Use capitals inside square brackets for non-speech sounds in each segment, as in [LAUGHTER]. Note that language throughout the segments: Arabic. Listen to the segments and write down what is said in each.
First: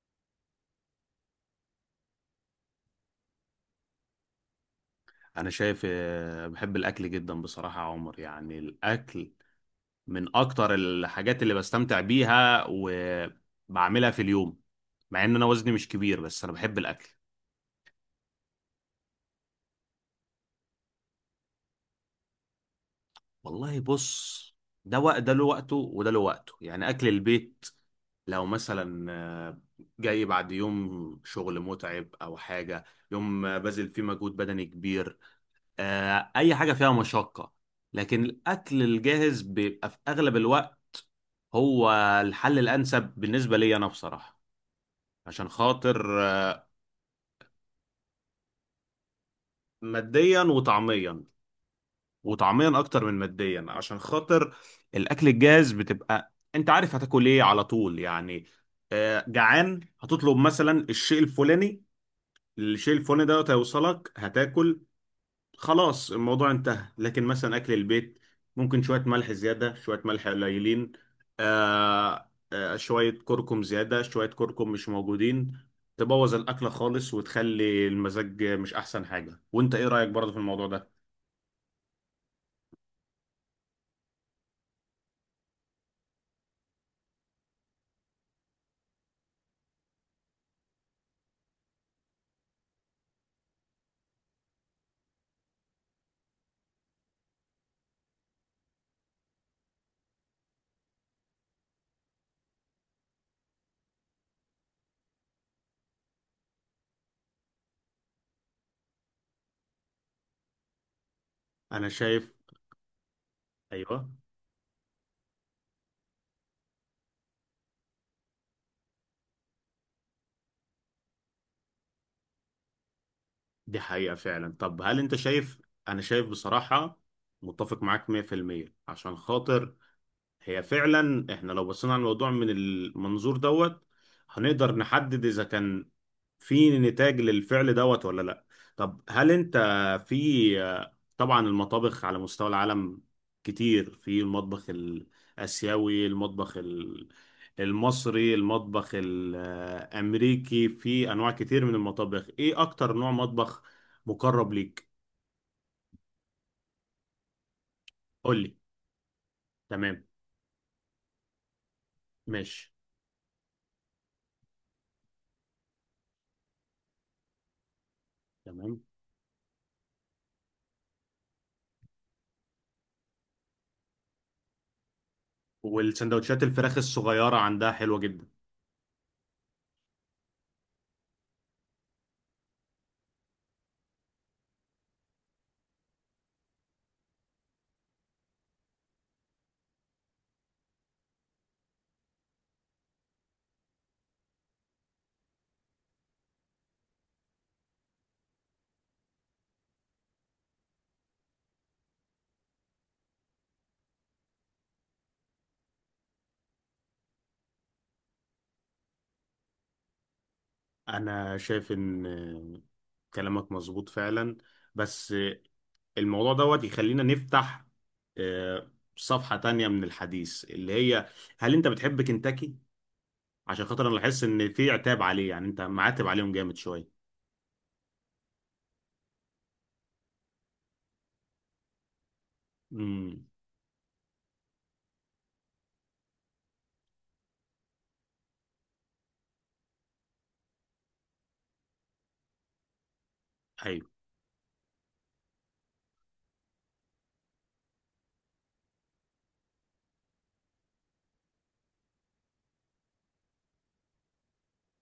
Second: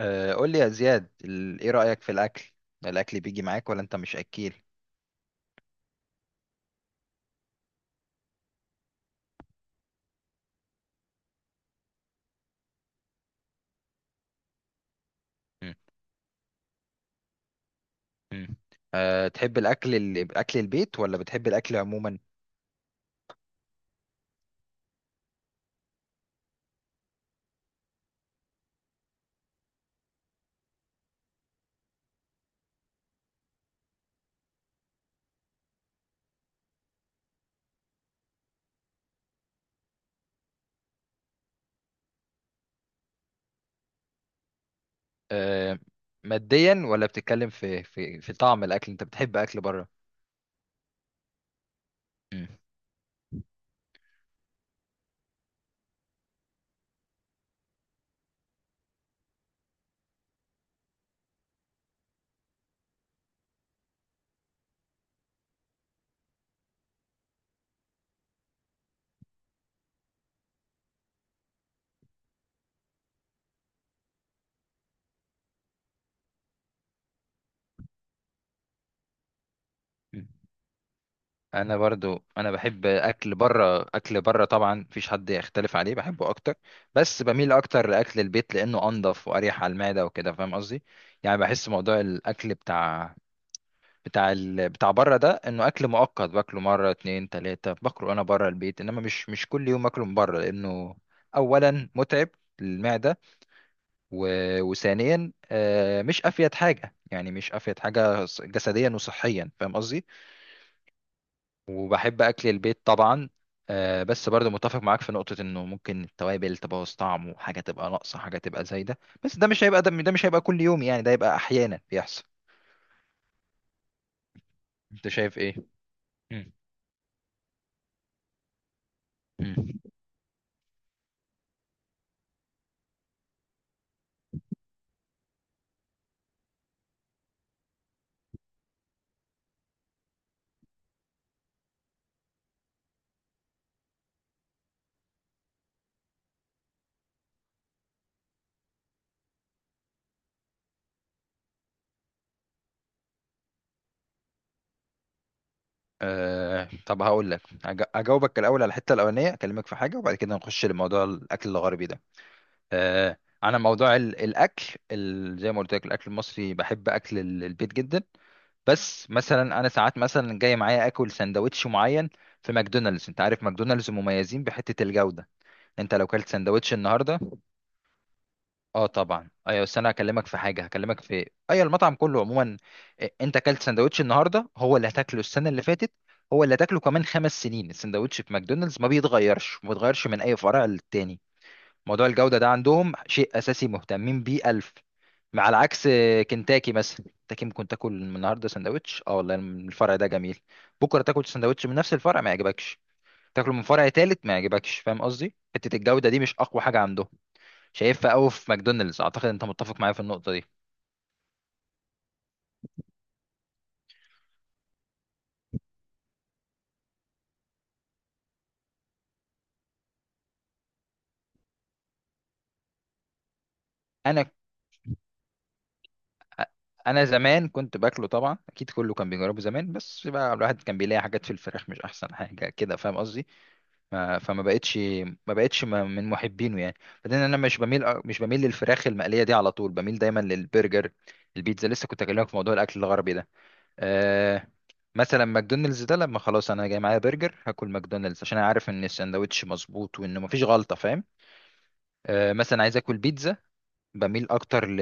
قول لي يا زياد ايه رأيك في الاكل؟ الاكل بيجي معاك ولا انت مش اكيل؟ انا شايف، بحب الاكل جدا بصراحة يا عمر، يعني الاكل من اكتر الحاجات اللي بستمتع بيها وبعملها في اليوم. مع ان انا وزني مم. مش كبير، بس انا بحب الاكل. مم. أه، تحب الاكل اكل البيت ولا بتحب الاكل عموما؟ والله بص، ده وقت، ده له وقته وده له وقته، يعني اكل البيت. لو مثلا جاي بعد يوم شغل متعب او حاجة، يوم بذل فيه مجهود بدني كبير، اي حاجة فيها مشقة، لكن الاكل الجاهز بيبقى في اغلب الوقت هو الحل الأنسب بالنسبة لي أنا بصراحة، عشان أه، خاطر ماديا ولا بتتكلم في طعم الاكل؟ انت بتحب اكل بره؟ ماديا وطعميا، مم. وطعميا أكتر من ماديا. عشان خاطر الأكل الجاهز بتبقى أنت عارف هتاكل إيه على طول، يعني جعان هتطلب مثلا الشيء الفلاني، الشيء الفلاني ده هيوصلك، هتاكل، خلاص الموضوع انتهى. لكن مثلا اكل البيت ممكن شويه ملح زياده، شويه ملح قليلين، شويه كركم زياده، شويه كركم مش موجودين، تبوظ الاكله خالص وتخلي المزاج مش احسن حاجه. وانت ايه رايك مم. برضه في الموضوع ده؟ انا برضو، بحب اكل بره. اكل بره طبعا مفيش حد يختلف عليه، بحبه اكتر، بس بميل اكتر لاكل البيت لانه انضف واريح على المعدة وكده، فاهم قصدي؟ يعني بحس موضوع الاكل بتاع بره ده انه اكل مؤقت، باكله مره اتنين تلاته، باكله انا بره البيت، انما مش كل يوم اكله من بره، لانه اولا متعب للمعده، و... وثانيا مش افيد حاجه، يعني مش افيد حاجه جسديا وصحيا، فاهم قصدي؟ انا وبحب شايف. اكل البيت طبعا. ايوه، بس برضه متفق معاك في نقطة انه ممكن التوابل تبوظ طعمه، حاجة تبقى ناقصة، حاجة تبقى زايدة، بس ده مش هيبقى ده مش هيبقى كل يوم، يعني ده يبقى احيانا بيحصل. دي حقيقه فعلا. طب هل انت انت شايف ايه؟ شايف؟ انا شايف مم. بصراحه متفق معاك 100%، عشان مم. خاطر هي فعلا، احنا لو بصينا على الموضوع من المنظور دوت هنقدر نحدد اذا كان في نتاج للفعل دوت ولا لا. طب هل انت في؟ طبعا المطابخ على مستوى العالم كتير، في المطبخ الاسيوي، المطبخ المصري، المطبخ الامريكي، في انواع كتير من المطابخ. ايه اكتر نوع مطبخ مقرب ليك؟ أه، طب هقول لك، قول اجاوبك لي. الاول على الحته الاولانيه، اكلمك في حاجه تمام. وبعد كده نخش لموضوع الاكل الغربي ده. ماشي. أه، انا موضوع الاكل، زي ما قلت لك الاكل المصري، بحب اكل البيت جدا، تمام. بس مثلا انا ساعات مثلا جاي معايا اكل سندوتش معين في ماكدونالدز. انت عارف ماكدونالدز مميزين بحته الجوده. انت لو كلت والسندوتشات سندوتش الفراخ النهارده، الصغيرة عندها حلوة جدا. اه طبعا، ايوه، بس انا هكلمك في حاجه، هكلمك في ايوه، المطعم كله عموما. إيه، انت اكلت سندوتش النهارده هو اللي هتاكله السنه اللي فاتت، هو اللي هتاكله كمان خمس سنين. السندوتش في ماكدونالدز ما بيتغيرش، ما بيتغيرش من اي فرع للتاني. موضوع الجوده ده عندهم شيء اساسي، مهتمين بيه الف. مع العكس كنتاكي، مثلا كنتاكي ممكن تاكل النهارده سندوتش، اه والله الفرع ده جميل، بكره تاكل سندوتش من نفس الفرع ما يعجبكش، تاكله من فرع تالت ما يعجبكش، فاهم قصدي؟ حته الجوده دي مش اقوى حاجه عندهم، شايفها قوي في ماكدونالدز. اعتقد انت متفق معايا في النقطه دي. انا شايف ان كلامك مظبوط فعلا، بس الموضوع دوت يخلينا نفتح آه، صفحة تانية من الحديث، اللي هي هل انت بتحب كنتاكي؟ عشان خاطر انا لاحظت انا ان في عتاب عليه، يعني انت معاتب عليهم جامد شوية. انا زمان كنت باكله طبعا، اكيد كله كان بيجربه زمان، بس بقى الواحد كان بيلاقي حاجات في الفراخ مش احسن حاجه كده، فاهم قصدي؟ امم ما- فما بقتش، ما بقتش من محبينه يعني. بعدين انا مش بميل للفراخ المقليه دي على طول، بميل دايما للبرجر. البيتزا لسه كنت اكلمك في موضوع الاكل الغربي ده. ايوه. أه، مثلا ماكدونالدز ده لما خلاص انا جاي معايا برجر، هاكل ماكدونالدز عشان انا عارف ان الساندوتش مظبوط وانه مفيش غلطه، فاهم؟ مثلا عايز اكل بيتزا، بميل اكتر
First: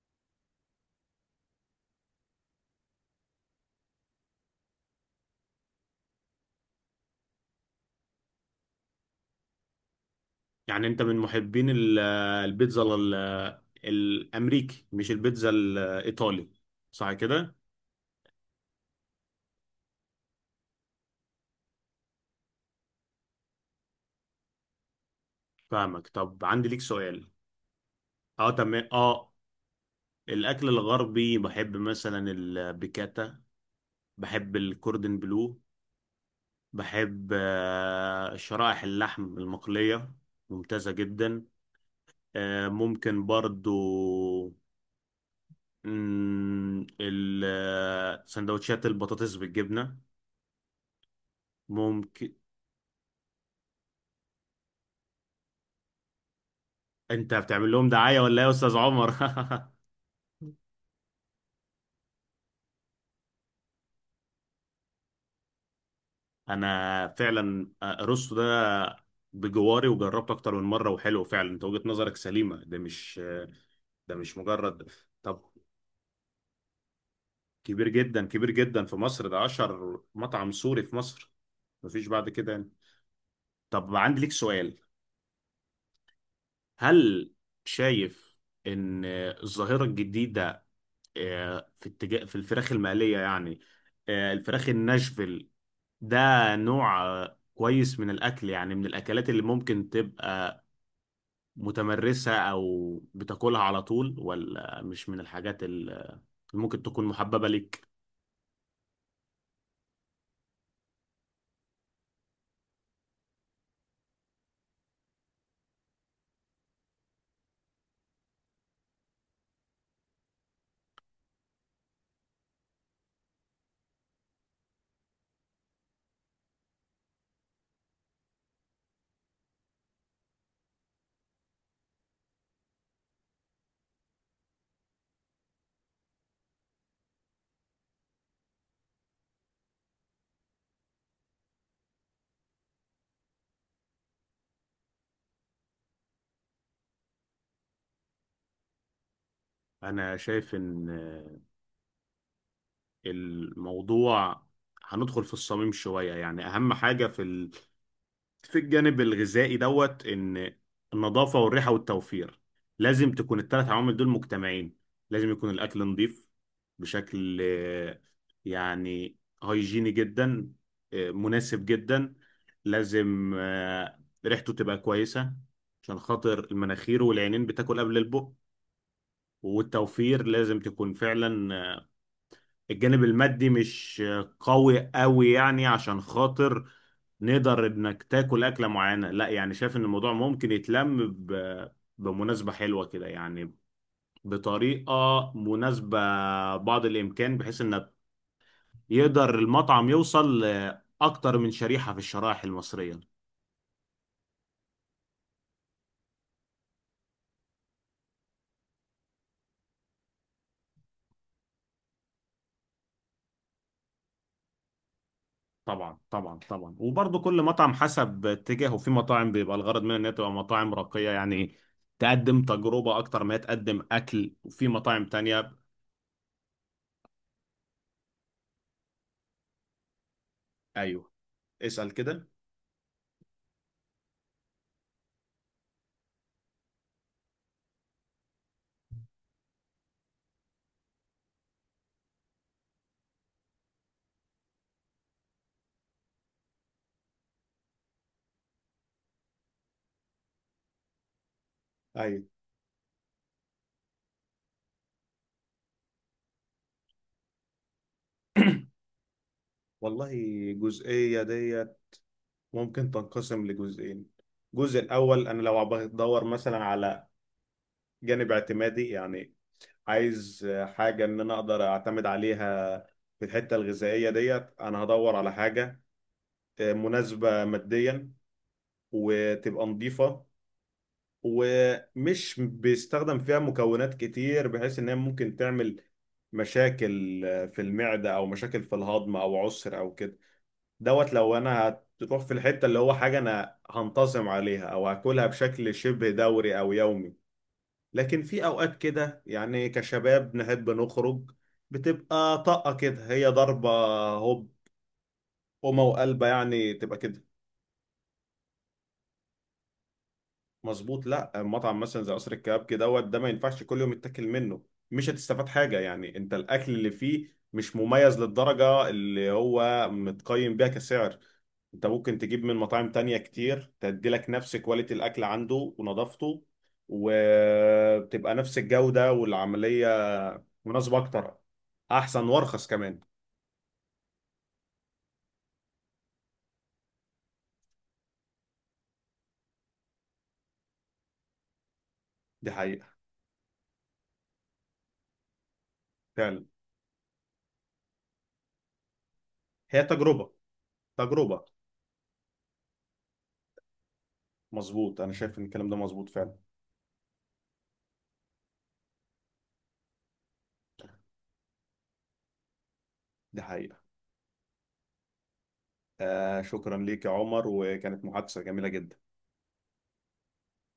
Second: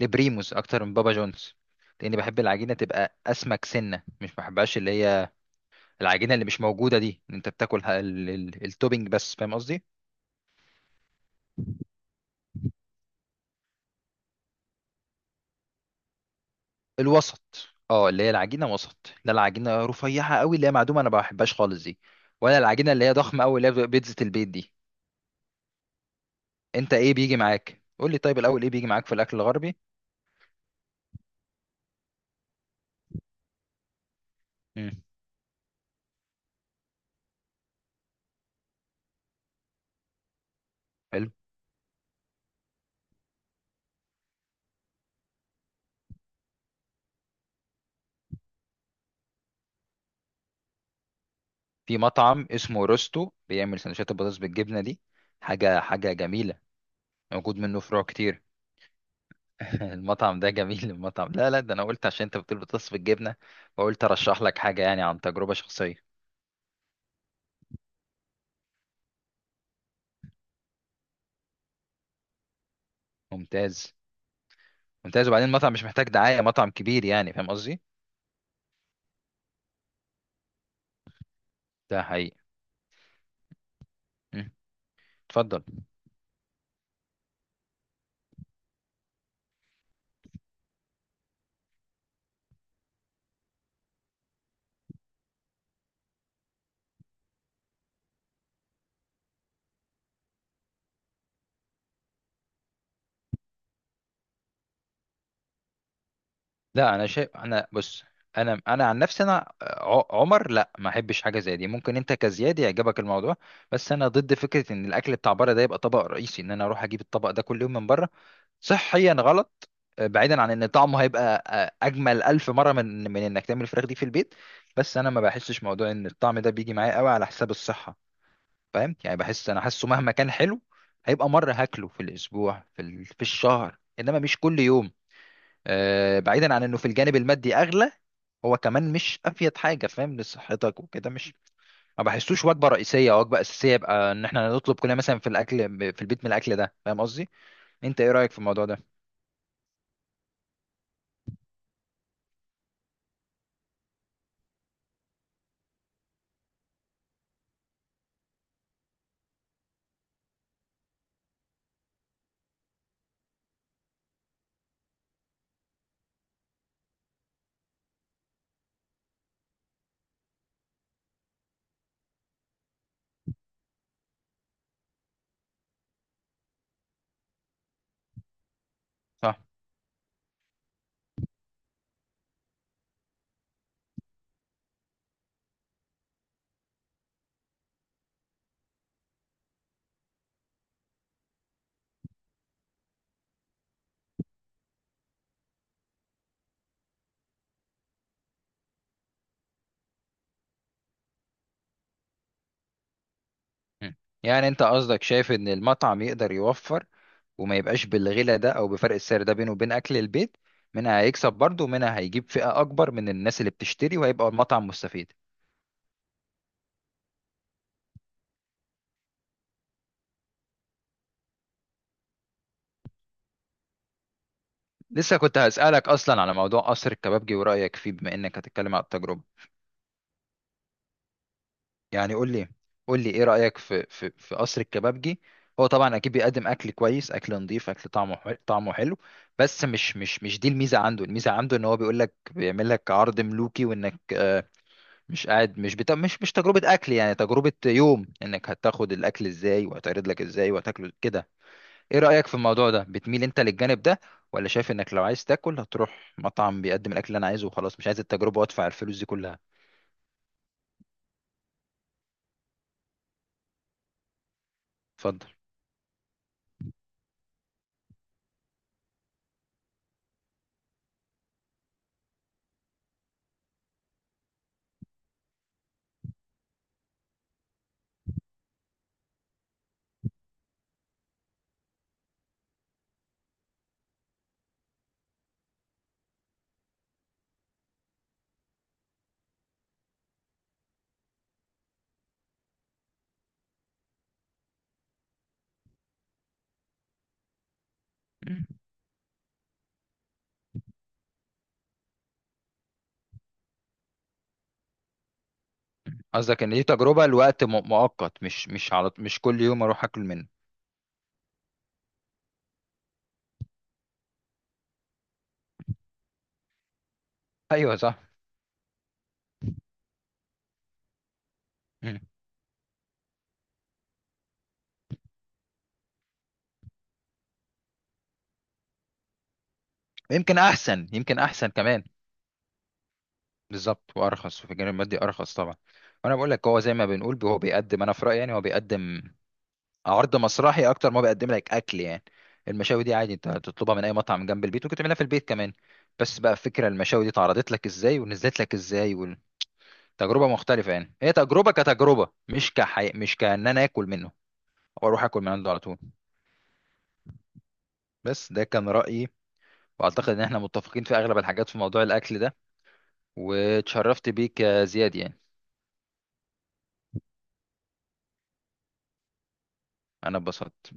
لبريموز اكتر من بابا جونز، لاني بحب العجينه تبقى اسمك سنه، مش بحبهاش اللي هي العجينه اللي مش موجوده دي، إن انت بتاكل التوبينج بس، فاهم قصدي؟ يعني انت من محبين البيتزا الامريكي مش البيتزا الايطالي، صح كده؟ الوسط، اه، اللي هي العجينه وسط، لا العجينه رفيعه قوي اللي هي معدومه، انا ما بحبهاش خالص دي، ولا العجينه اللي هي ضخمه قوي اللي هي بتبقى بيتزا البيت دي. فاهمك. طب عندي ليك انت ايه سؤال. بيجي معاك؟ قول لي طيب اه الاول، ايه بيجي تمام معاك في اه، الاكل الغربي؟ الاكل الغربي بحب مثلا البيكاتا، بحب امم، الكوردن بلو، بحب شرائح اللحم المقلية، ممتازة حلو. جدا. ممكن برضو سندوتشات البطاطس بالجبنة، في ممكن. مطعم اسمه روستو بيعمل سندوتشات البطاطس بالجبنه دي، حاجه جميله. انت موجود بتعمل منه لهم فروع دعاية ولا كتير. ايه يا استاذ عمر؟ [LAUGHS] [LAUGHS] المطعم ده جميل. المطعم، لا لا ده انا قلت عشان انت بتقول بتصف الجبنه، فقلت ارشح لك حاجه يعني عن تجربه شخصيه. انا فعلا رستو ده بجواري وجربته اكتر من مرة، وحلو فعلا. انت وجهة نظرك سليمة، ممتاز. ده مش مجرد. ممتاز، طب، وبعدين المطعم مش محتاج دعايه، مطعم كبير يعني، فاهم قصدي؟ كبير جدا، كبير جدا في مصر، ده اشهر مطعم سوري في مصر، ده مفيش بعد حقيقي. كده يعني. طب عندي ليك مم. سؤال. اتفضل. هل شايف ان الظاهرة الجديدة، في اتجاه في الفراخ المقلية يعني، الفراخ الناشفيل ده نوع كويس من الاكل؟ يعني من الاكلات اللي ممكن تبقى متمرسة او بتاكلها على طول، ولا مش من الحاجات اللي ممكن لا، تكون انا شايف، محببة انا ليك؟ بص، انا عن نفسي انا، عمر، لا ما احبش حاجه زي دي، ممكن انت كزياد يعجبك الموضوع، بس انا ضد فكره ان الاكل بتاع بره ده يبقى طبق رئيسي، ان انا اروح اجيب الطبق ده كل يوم من بره. صحيا غلط. بعيدا عن ان طعمه هيبقى اجمل الف مره من انك تعمل الفراخ دي في البيت، بس انا ما بحسش موضوع ان الطعم ده بيجي معايا قوي على حساب الصحه، فاهم يعني؟ بحس، انا حاسه مهما كان حلو هيبقى مره هاكله في الاسبوع، في في الشهر، انما مش كل يوم. بعيدا عن انه في الجانب المادي اغلى، هو كمان مش افيد حاجه، فاهم، لصحتك وكده مش، ما بحسوش وجبه رئيسيه او وجبه اساسيه يبقى ان احنا نطلب كلنا مثلا في الاكل في البيت من الاكل ده، فاهم قصدي؟ انت ايه رايك في الموضوع ده؟ انا شايف ان الموضوع هندخل في الصميم شوية. يعني أهم حاجة في الجانب الغذائي دوت، إن النظافة والريحة والتوفير، لازم تكون الثلاث عوامل دول مجتمعين. لازم يكون الأكل نظيف بشكل يعني هيجيني جدا، مناسب جدا. لازم ريحته تبقى كويسة، عشان خاطر المناخير والعينين بتاكل قبل البق. صح. والتوفير لازم تكون فعلا، الجانب المادي مش قوي قوي يعني، عشان خاطر نقدر انك تاكل اكله معينه. لا يعني شايف ان الموضوع ممكن يتلم بمناسبه حلوه كده يعني، بطريقه مناسبه، بعض الامكان، بحيث ان يقدر المطعم يوصل لاكتر من شريحه في الشرائح المصريه. مم. يعني انت قصدك شايف ان المطعم يقدر يوفر وما يبقاش بالغلا ده او بفرق السعر ده بينه وبين اكل البيت، منها هيكسب برضه ومنها هيجيب فئة اكبر من الناس اللي بتشتري، وهيبقى المطعم مستفيد. طبعا طبعا طبعا، وبرضه كل مطعم حسب اتجاهه. في مطاعم بيبقى الغرض منها انها تبقى مطاعم راقيه يعني، تقدم تجربه اكتر ما هي تقدم اكل، وفي مطاعم لسه كنت تانية. هسألك اصلا على موضوع قصر الكبابجي ورأيك فيه، بما انك هتتكلم على التجربة، ايوه. اسأل يعني كده. قول لي، قول لي ايه رأيك في قصر الكبابجي؟ هو طبعا اكيد بيقدم اكل كويس، اكل نظيف، اكل طعمه حلو، طعمه حلو، بس مش دي الميزة عنده، الميزة عنده ان هو بيقول لك بيعمل لك عرض ملوكي، وانك مش قاعد مش بتا... مش مش تجربة أكل، يعني تجربة يوم، إنك هتاخد الأكل إزاي وهيتعرض لك إزاي وهتاكله كده. إيه أيوة. رأيك في الموضوع ده؟ بتميل أنت للجانب ده، ولا شايف إنك لو عايز تاكل هتروح مطعم بيقدم الأكل اللي أنا عايزه وخلاص، مش عايز التجربة وأدفع الفلوس دي كلها؟ والله الجزئية ديت ممكن تنقسم لجزئين. الجزء الأول، اتفضل. أنا لو بدور مثلا على جانب اعتمادي يعني، عايز حاجة إن أنا أقدر أعتمد عليها، في الحتة الغذائية ديت أنا هدور على حاجة مناسبة ماديا وتبقى نظيفة ومش بيستخدم فيها مكونات كتير، بحيث إن هي ممكن تعمل مشاكل في المعدة أو مشاكل في الهضم أو عسر أو كده. دوت لو انا هتروح في الحته، اللي هو حاجه انا هنتظم عليها او هاكلها بشكل شبه دوري او يومي. لكن في مم. اوقات كده يعني كشباب نحب نخرج، بتبقى طاقه كده، هي ضربه، هوب، قومه وقلبه قصدك إن دي يعني، تبقى تجربة كده. لوقت مؤقت؟ مش كل يوم أروح أكل منه؟ مظبوط. لا مطعم مثلا زي قصر الكبابجي دوت، ده ما ينفعش كل يوم يتاكل منه، مش هتستفاد حاجه يعني، انت الاكل اللي فيه مش أيوه صح. مميز للدرجه اللي هو متقيم بيها كسعر. انت مم. ممكن تجيب من مطاعم تانية كتير تدي لك نفس كواليتي الاكل عنده ونظافته، وبتبقى نفس الجوده والعمليه يمكن أحسن، مناسبه يمكن اكتر، أحسن كمان. احسن وارخص كمان. بالظبط، وأرخص، وفي الجانب المادي أرخص طبعا. وأنا بقول لك، هو زي ما بنقول هو بيقدم، أنا في رأيي يعني هو بيقدم عرض مسرحي اكتر ما بيقدم لك اكل يعني. دي المشاوي حقيقه دي عادي انت تطلبها من اي مطعم جنب البيت، ممكن تعملها في البيت كمان، بس بقى فعلا. فكرة المشاوي دي اتعرضت لك ازاي ونزلت لك ازاي. هي والتجربة تجربه، مختلفة، يعني هي تجربه. تجربة كتجربة، مش كأن انا اكل منه او مظبوط، اروح انا اكل من شايف ان عنده على الكلام ده طول. مظبوط فعلا. بس ده كان رأيي، واعتقد ان احنا متفقين في اغلب الحاجات في موضوع الاكل ده. دي حقيقه. واتشرفت بيك يا زياد يعني. آه، شكرا ليك يا عمر، وكانت محادثة جميلة جدا. انا اتبسطت.